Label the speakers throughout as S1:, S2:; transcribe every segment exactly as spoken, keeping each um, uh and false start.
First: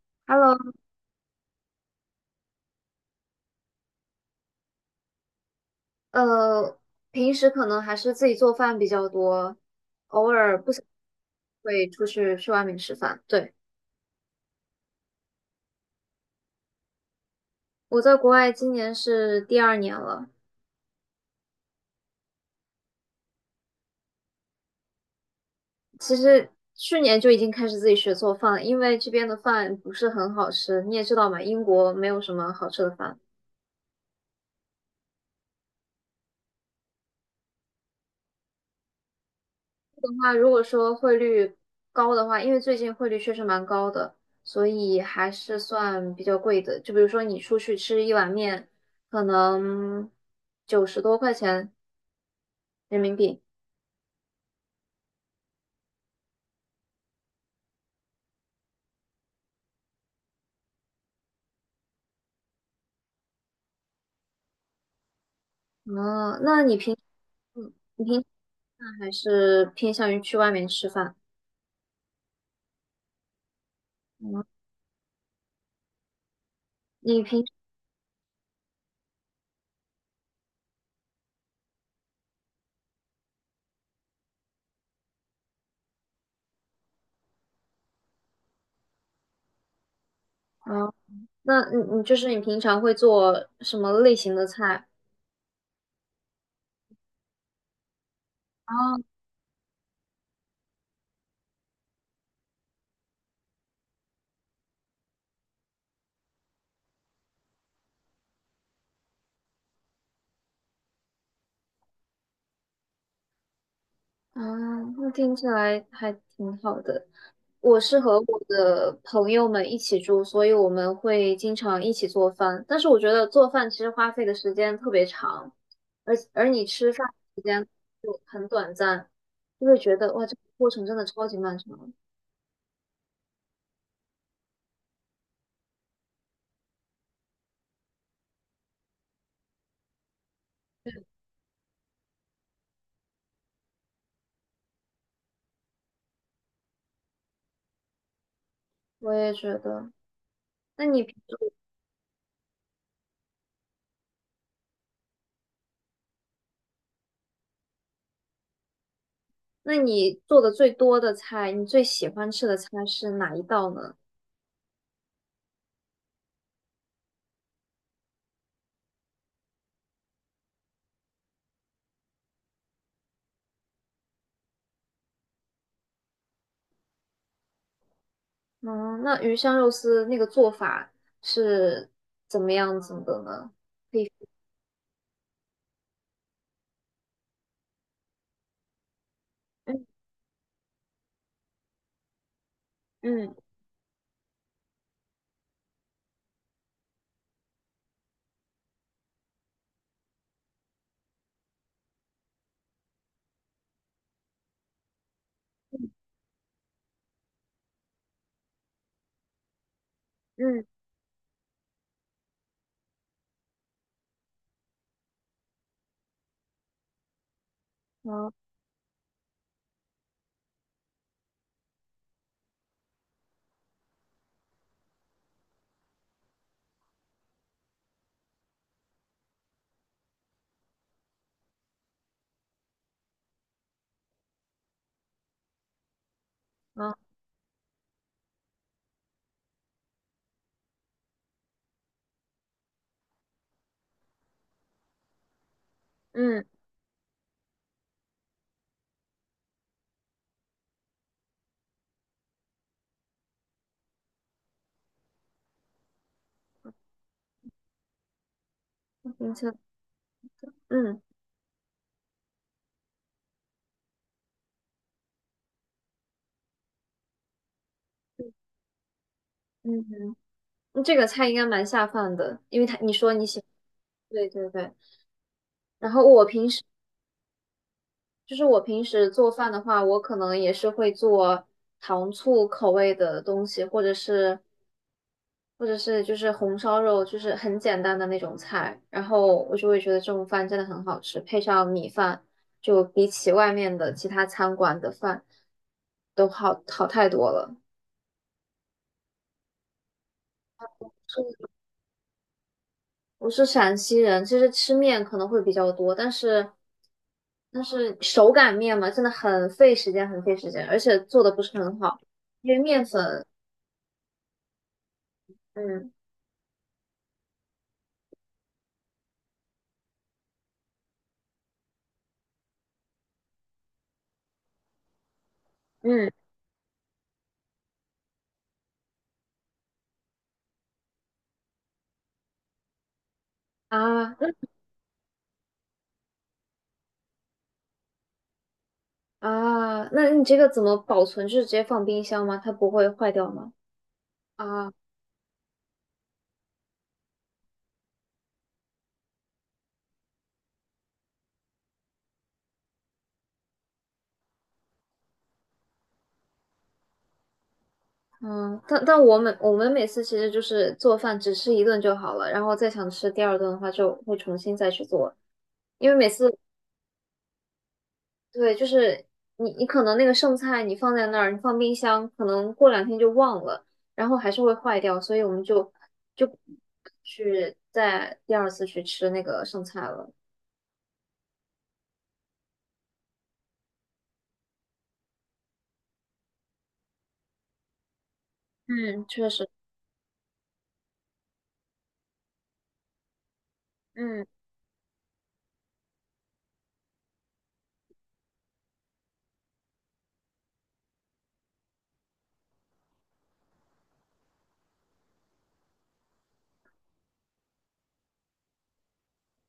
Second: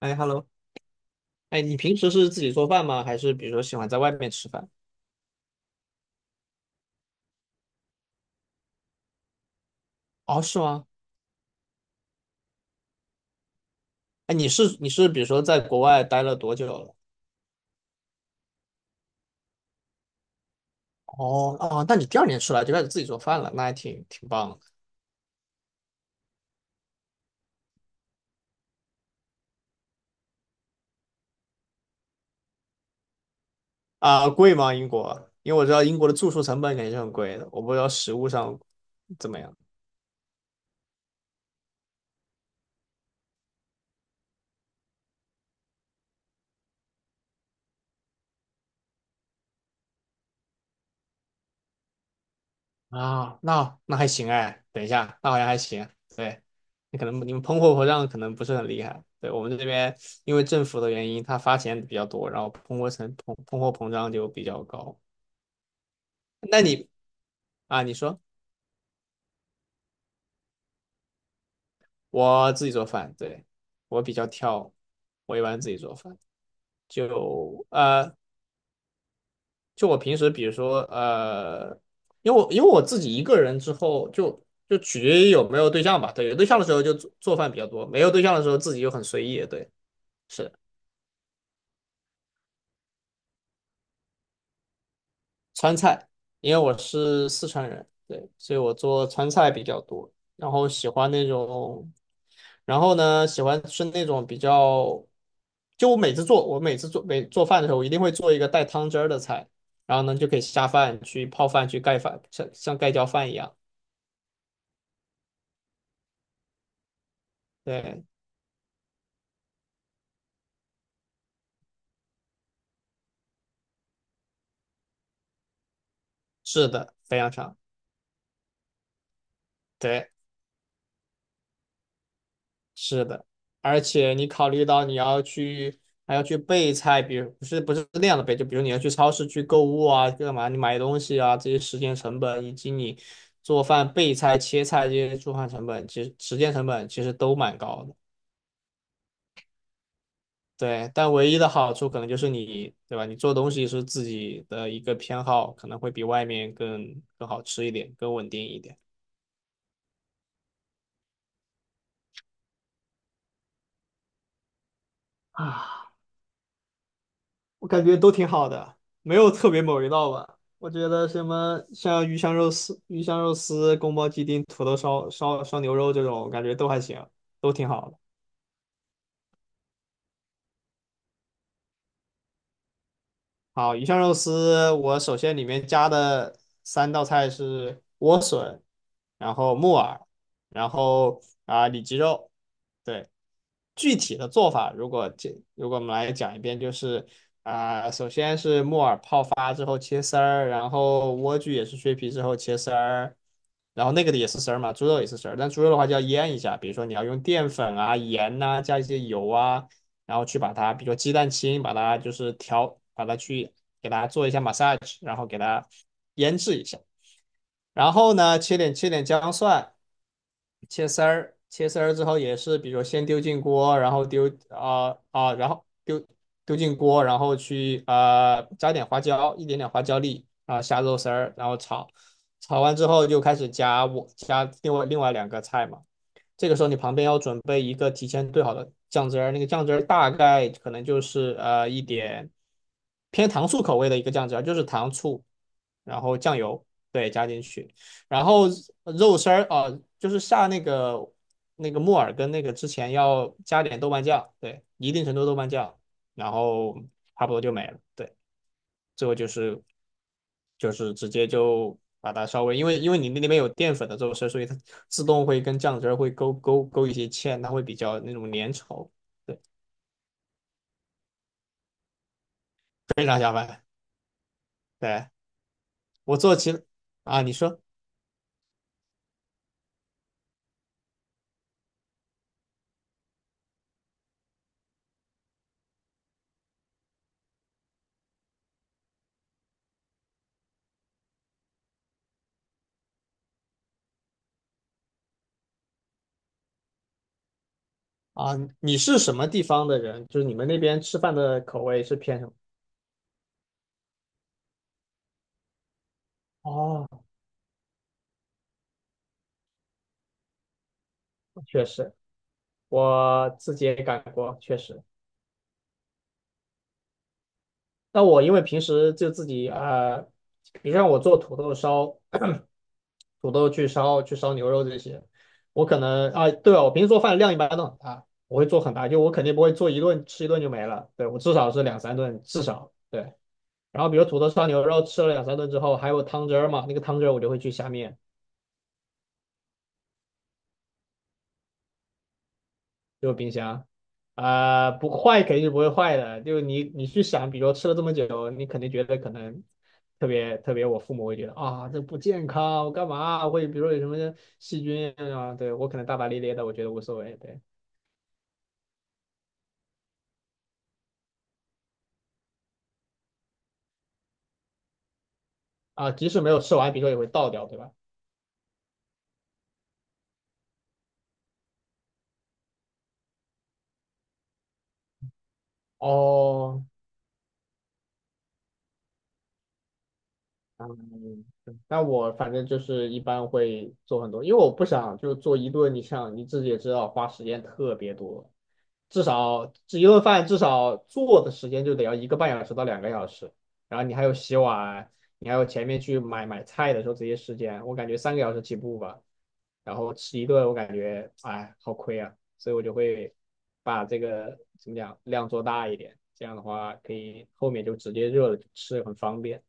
S1: 哎，hello，
S2: Hello，
S1: 哎，你平时是自己做饭吗？还是比如说喜欢在外面吃饭？
S2: 呃，平时可能还是自己做饭比较多，偶
S1: 哦，是
S2: 尔不想
S1: 吗？
S2: 会出去去外面吃饭。对，
S1: 哎，你是你是比如说在国外待了多久了？
S2: 我在国外今年是第二年了，
S1: 哦哦，那你第二年出来就开始自己做饭了，那还挺挺棒的
S2: 其实去年就已经开始自己学做饭了，因为这边的饭不是很好吃，你也知道嘛，英国没有什么好吃的饭。
S1: 啊。贵吗？英国？因为我知道英国的住宿成本肯定是很贵的，我不知道食物上怎么样
S2: 的话，如果说汇率高的话，因为最近汇率确实蛮高的，所以还是算比较贵的。就比如说你出去吃一碗面，可能九十多块钱。人民
S1: 啊。
S2: 币。
S1: 那那还行哎，等一下，那好像还行。对，你可能你们通货膨胀可能不是很厉害。对，我们这边因为政府的原因，它发钱比较多，然后通货成通通货膨胀就比较高。
S2: 哦，
S1: 那
S2: 那你
S1: 你
S2: 平，嗯
S1: 啊，你
S2: 你平
S1: 说
S2: 常还是偏向于去外面吃饭？
S1: 我自己做饭，对，我比较
S2: 嗯，
S1: 挑，我一般自己做饭，
S2: 你平，
S1: 就呃，就我平时比如说呃，因为我因为我自己一个人之后就。就取决于有没有对象吧，对，有对象的时候就做做饭比较多，没有对象的时候自己就很随意，对，是。
S2: 哦，那你你就是你平常会做什么类型的菜？
S1: 川菜，因为我是四川人，对，所以我
S2: 啊？
S1: 做川菜比较多，然后喜欢那种，然后呢，喜欢吃那种比较，就我每次做，我每次做每做饭的时候，我一定会做一个带汤汁儿的菜，然后呢就可以下饭去泡饭去盖饭，像像盖浇饭一样，
S2: 啊，那听起来还挺好的。我是
S1: 对，
S2: 和我的朋友们一起住，所以我们会经常一起做饭。但是我觉得做饭其实花费的时间特别长，而而你
S1: 是
S2: 吃
S1: 的，
S2: 饭
S1: 非常
S2: 时
S1: 长，
S2: 间就很短暂，就会觉
S1: 对。
S2: 得哇，这个过程真的超级漫长。
S1: 是的，而且你考虑到你要去还要去备菜，比如不是不是那样的备，就比如你要去超市去购物啊，干嘛你买东西啊这些时间成本，以及你做饭备菜切菜这些做饭成本，其实时间成本其实都蛮高的。
S2: 我也觉得。那
S1: 对，
S2: 你
S1: 但
S2: 平
S1: 唯一的
S2: 时
S1: 好处可能就是你，对吧？你做东西是自己的一个偏好，可能会比外面更更好吃一点，更稳定一点。
S2: 那你做的最多的菜，你最喜欢吃的菜是哪一道呢？
S1: 啊。我感觉都挺好的，没有特别某一道吧。我觉得什么像鱼香肉丝、鱼香肉丝、宫保鸡丁、土豆烧烧烧牛肉这种，感觉都还行，都挺好的。
S2: 嗯，那鱼香肉丝那个做法是怎么样子的呢？
S1: 好，鱼
S2: 可
S1: 香
S2: 以，
S1: 肉丝，我首先里面加的三道菜是莴笋，然后木
S2: 嗯
S1: 耳，然后啊里脊肉。对，
S2: 嗯
S1: 具体的做法，如果这如果我们来讲一遍，就是啊、首先是木耳泡发之后切丝儿，然后莴苣也是削皮之后切丝儿，然后那个的也是丝儿嘛，猪肉也是丝儿，但猪肉的话就要腌一下，比如说你要用淀粉啊、盐呐、加一些油啊。然后去把
S2: 嗯，
S1: 它，比如说鸡蛋清，把它就是调，把它去给它做一下 massage，然后给它腌制一下。然后
S2: 好
S1: 呢，切点切点姜蒜，切丝儿，切丝儿之后也是，比如说先丢进锅，然后丢啊啊、呃呃然后丢丢进锅，然后去呃加点花椒，一点点花椒粒，啊后下肉丝儿，然后炒。炒完之后就开始加我加另外另外两个菜嘛，这个时候你
S2: 好，
S1: 旁边要准备一个提前兑好的酱汁儿，那个酱汁儿大概可能就是呃一点偏糖醋口味的一个酱汁儿，就是糖醋，然后酱
S2: 嗯，
S1: 油，对，加进去，然后肉丝儿啊、呃就是下那个那个木耳跟那个之前要加点豆瓣酱，对，一定程度豆瓣酱，然后差不多就没了，对，最后就
S2: 明确，
S1: 是就是
S2: 嗯
S1: 直接就把它稍微，因为因为你那里面有淀粉的这种事，所以它自动会跟酱汁儿会勾勾勾一些芡，它会比较那种粘稠，对，
S2: 嗯，嗯这个菜应该蛮下饭的，因为他你
S1: 非
S2: 说
S1: 常
S2: 你
S1: 下
S2: 喜欢，
S1: 饭。
S2: 对对对。
S1: 对，
S2: 然后
S1: 我
S2: 我
S1: 做
S2: 平时
S1: 其啊，你说
S2: 就是我平时做饭的话，我可能也是会做糖醋口味的东西，或者是或者是就是红烧肉，就是很简单的那种菜，然后我就会觉得这种饭真的很好吃，配上米饭，就比起外面的其他餐馆的饭都好好太多了。
S1: 啊，你是什么地方的人？就是你们那边吃饭的口味是偏什么？
S2: 我是陕西人，其实吃面可能会比较多，但是
S1: 哦，
S2: 但是手擀面嘛，真的很费时间，很费时间，而且做的不是
S1: 确
S2: 很
S1: 实，
S2: 好，因为面粉，
S1: 我自己也干过，确实。
S2: 嗯
S1: 那我因为平时就自己啊、你比如像我做土豆烧，土豆去烧去烧牛肉这些。我可
S2: 嗯
S1: 能啊，对啊，我平时做饭量一般都很大，我会做很大，就我肯定不会做一顿吃一顿就没了，对，我至少是两三顿，至少对。然后比如
S2: 啊
S1: 土豆烧牛肉吃了两三顿之后，还有汤汁儿嘛，那个汤汁儿我就会去下面，
S2: 啊，那你这个怎么保存？就是直接放冰箱吗？它不会
S1: 就
S2: 坏
S1: 是
S2: 掉
S1: 冰
S2: 吗？
S1: 箱，啊、
S2: 啊。
S1: 不坏肯定是不会坏的，就是你你去想，比如吃了这么久，你肯定觉得可能特别特别，我父母会觉得啊这不健康，我干嘛会比如说有什么细菌啊，对我可能大大咧咧的，我觉得无所谓，对。
S2: 嗯，但但我们我们每次其实就是做饭只吃一顿就好了，然后再想吃第二顿的话就会重新再去做，因
S1: 啊，
S2: 为每
S1: 即使没
S2: 次
S1: 有吃完，比如说也会倒掉，对吧？
S2: 对，就是你你可能那个剩菜你放在那儿，你放冰箱，可能过两天就忘了，然后还是会坏掉，所以我们就就
S1: 哦，
S2: 去再第二次去吃那个剩菜了。
S1: 嗯，对那我反正就是一般会做很多，因为我不想就做一顿，你像你自己也知道，花时间特别多，至
S2: 嗯，确实，
S1: 少这一顿饭至少做的时间就得要一个半小时到两个小时，然后你还有
S2: 嗯
S1: 洗碗，你还有前面去买买菜的时候这些时间，我感觉三个小时起步吧，然后吃一顿我感觉哎好亏啊，所以我就会把这个怎么讲量做大一点，这样的话可以后面就直接热了就吃很方便。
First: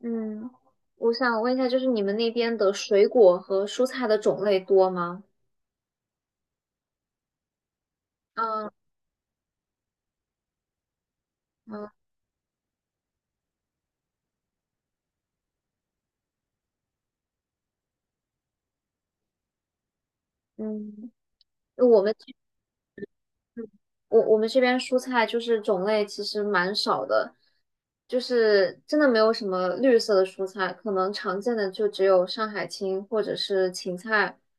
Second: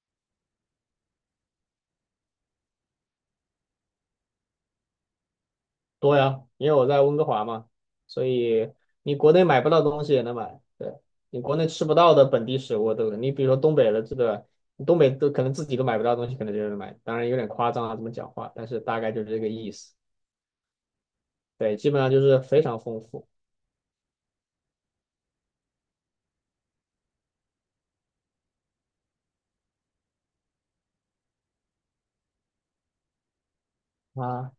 S2: 嗯，我想问一下，就是你们那边的水果和蔬菜的种类多吗？
S1: 多呀，因为我在温哥华嘛，所以
S2: 嗯
S1: 你国内买不到东西也能买，对，你国内吃
S2: 嗯
S1: 不到的本地食物，对对？你比如说东北的这个，东北都可能自己都买不到东西，可能就能买，当然有点夸张啊，这么讲话，但是大概就是这个意思，
S2: 嗯，
S1: 对，基本
S2: 我
S1: 上
S2: 们。
S1: 就是非常丰富
S2: 我我们这边蔬菜就是种类其实蛮少的，就是真的没有什么绿色的蔬菜，可能常见的就只有上海青或者是芹菜
S1: 啊。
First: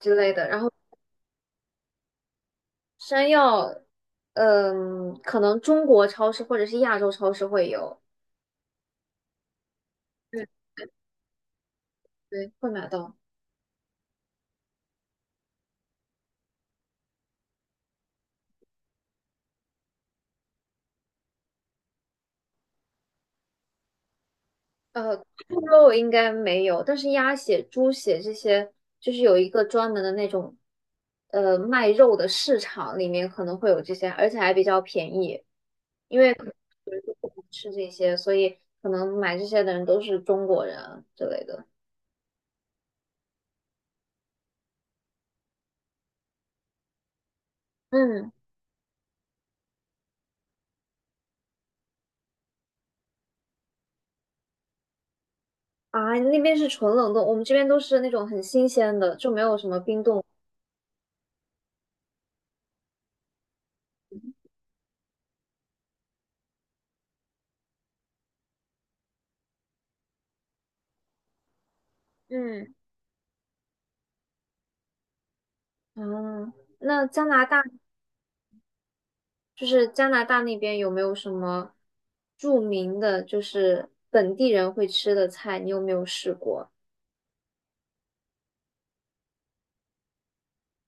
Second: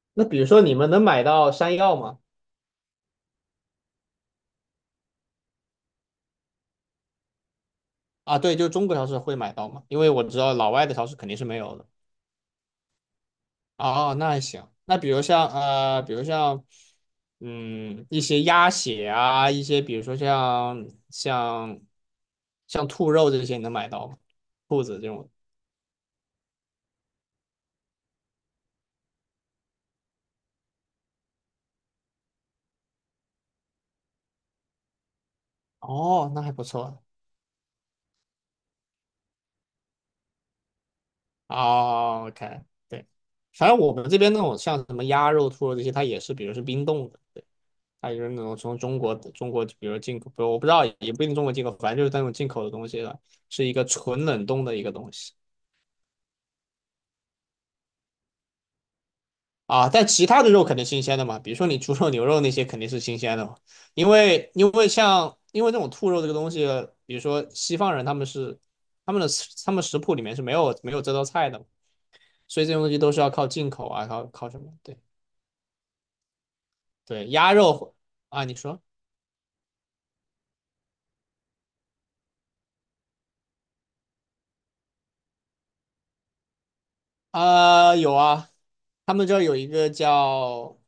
S2: 之
S1: 那
S2: 类
S1: 比如
S2: 的。然
S1: 说
S2: 后
S1: 你们能买到山药吗？
S2: 山药，嗯，可能中国超市或者是亚洲超市会有，
S1: 啊，对，就中国超市会买到吗？因为我知
S2: 对
S1: 道老外的超市肯定是没有的。
S2: 对，会买到。
S1: 哦，那还行。那比如像呃，比如像嗯一些鸭血啊，一些比如说像像像兔肉这些，你能买到吗？兔子这
S2: 呃，
S1: 种。
S2: 猪肉应该没有，但是鸭血、猪血这些，就是有一个专门的那种，呃，卖肉的市场里面可能会有这些，而且还比较便宜。因
S1: 哦，
S2: 为
S1: 那
S2: 可
S1: 还
S2: 能
S1: 不
S2: 有人
S1: 错。
S2: 就不敢吃这些，所以可能买这些的人都是中国人啊之类的。
S1: 哦，OK，对，反正我们这边那种像什么鸭肉、兔肉这些，它也是，比如是冰冻的，对，它就是
S2: 嗯，
S1: 那种从中国中国，比如进口，不我不知道，也不一定中国进口，反正就是那种进口的东西了，是一个纯冷冻的一个东西。
S2: 啊，那边是纯冷冻，我们这边都是那种很新鲜的，就没有什么
S1: 啊，
S2: 冰
S1: 但
S2: 冻。
S1: 其他的肉肯定新鲜的嘛，比如说你猪肉、牛肉那些肯定是新鲜的嘛，因为因为像因为这种兔肉这个东西，比如说西方人他们是他们的他们食谱里面是没有没有这道菜的，所以这
S2: 嗯，
S1: 种东西都是要靠进口啊，靠靠什么？对
S2: 啊，那加
S1: 对，
S2: 拿
S1: 鸭
S2: 大
S1: 肉啊，你说
S2: 就是加拿大那边有没有什么著名的，就是本地人会吃的菜？你有没有试过？
S1: 啊，有啊，他们这儿有一个叫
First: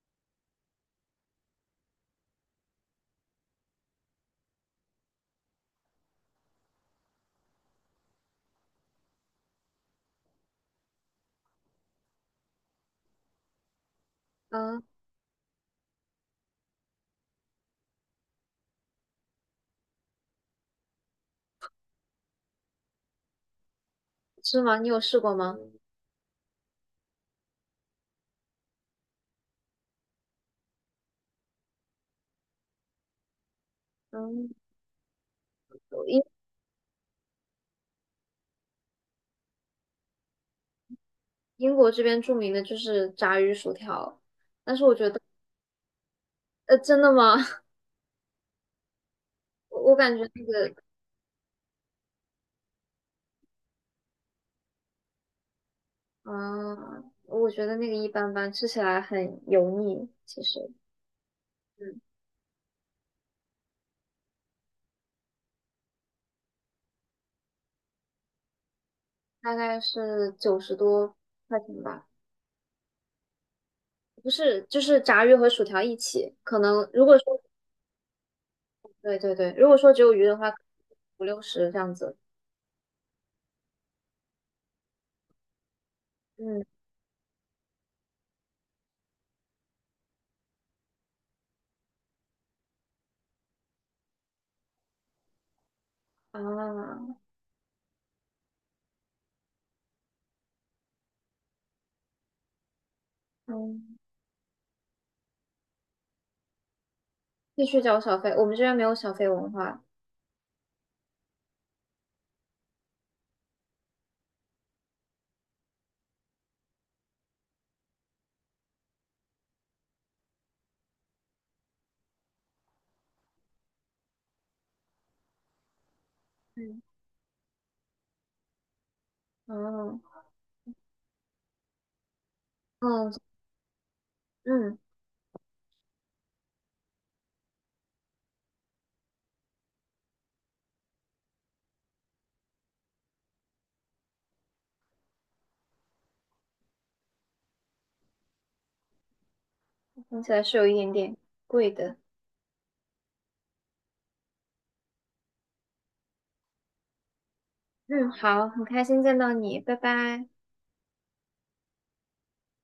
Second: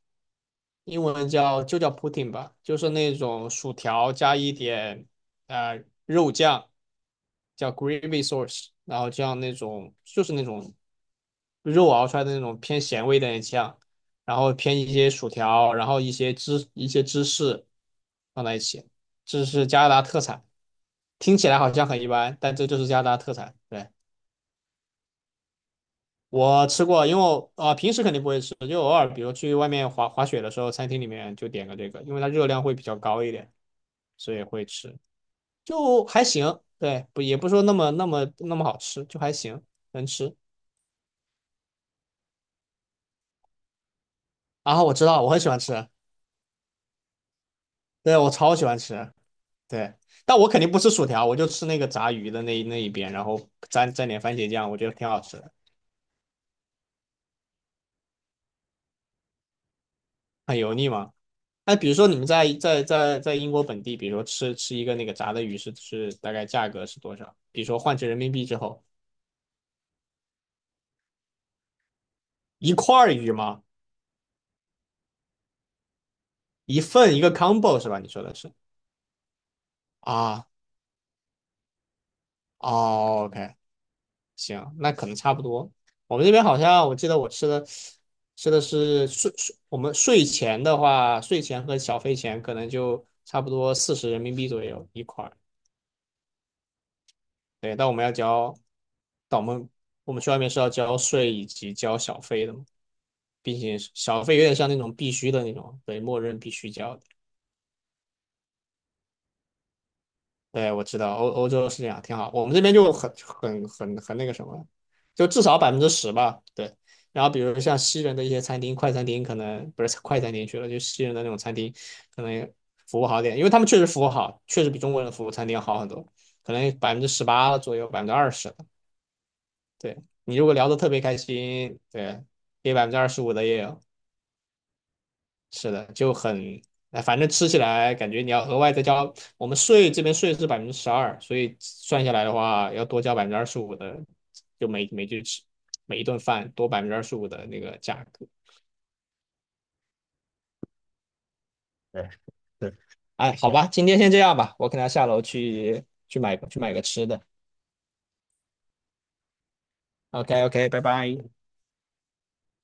S1: 英文叫就叫 pudding 吧，就是那种薯条加一点呃肉酱，叫 gravy sauce，然后像那种就是那种肉熬出来的那种偏咸味的那的酱，然后偏
S2: 嗯，
S1: 一些薯条，然后一些芝一些芝士放在一起，这是加拿大特产，听起来好像很一般，但这就是加拿大特产，对。
S2: 是吗？你有试过吗？
S1: 我吃过，因为我啊、呃平时肯定不会吃，就偶尔比如去外面滑滑雪的时候，餐厅里面就点个这个，因为它热量会比较高一点，所以
S2: 嗯，
S1: 会吃，就
S2: 英
S1: 还行。对，不也不说那么那么那么好吃，就还行，能吃。
S2: 英国这边著名的就是炸鱼薯条。
S1: 然后我知道，我很喜欢吃，
S2: 呃，真的吗？
S1: 对我超喜欢吃，
S2: 我
S1: 对，
S2: 我感觉
S1: 但
S2: 那
S1: 我肯定
S2: 个
S1: 不吃薯条，我就吃那个炸鱼的那一那一边，然后蘸蘸点番茄酱，我觉得挺好吃的，
S2: 啊，我觉得那个一般般，吃起来很油腻。其
S1: 很
S2: 实，
S1: 油腻吗？那比如
S2: 嗯，
S1: 说你们在在在在英国本地，比如说吃吃一个那个炸的鱼是是大概价格是多少？比如说换成人民币之后，
S2: 大概是九十多块钱吧。
S1: 一块鱼吗？
S2: 不是，就是炸鱼和薯条一起，可
S1: 一
S2: 能如
S1: 份
S2: 果
S1: 一个
S2: 说
S1: combo 是吧？你说的是
S2: 对对对，如果说只有鱼的
S1: 啊？
S2: 话，五六十这样子。
S1: 哦，OK，行，那可能差不多。我们这边好
S2: 嗯
S1: 像我记得我吃的吃的是税税，我们税前的话，税前和小费前可能就差不多四十人民币左右一块
S2: 啊，
S1: 对，但我们要交，但我们我们去外面是要交税以及交小费的嘛，并且
S2: 嗯，
S1: 小费有点像那种必须的那种，对，默认必须交的。
S2: 必须交小费，我们这边没有小费文化。
S1: 对，我知道欧欧洲是这样，挺好。我们这边就很很很很那个什么，就至少百分之十吧。对，然后比如像西人的一些餐厅、快餐厅，可能不是快餐厅去了，就西人的那种餐厅，可能服务好点，因为他们确实服务好，确实比中国人的服务餐厅要好很多，可能
S2: 嗯
S1: 百分之十八左右，百分之二十。对
S2: 哦
S1: 你如果聊的特别开心，对，给百分之二
S2: 嗯
S1: 十五的也有，
S2: 嗯，
S1: 是的，就很，哎，反正吃起来感觉你要额外再交，我们税这边税是百分之十二，所以算下来的话要多交百分之二十五的，就每每句吃每一顿饭多百分之二十五的那个价格。
S2: 听起来是有一点点贵的。
S1: 哎，好吧，今天先这样吧，我可能要下楼去去买去买个吃的。
S2: 嗯，好，很开心见到你，拜拜。
S1: OK OK，拜拜。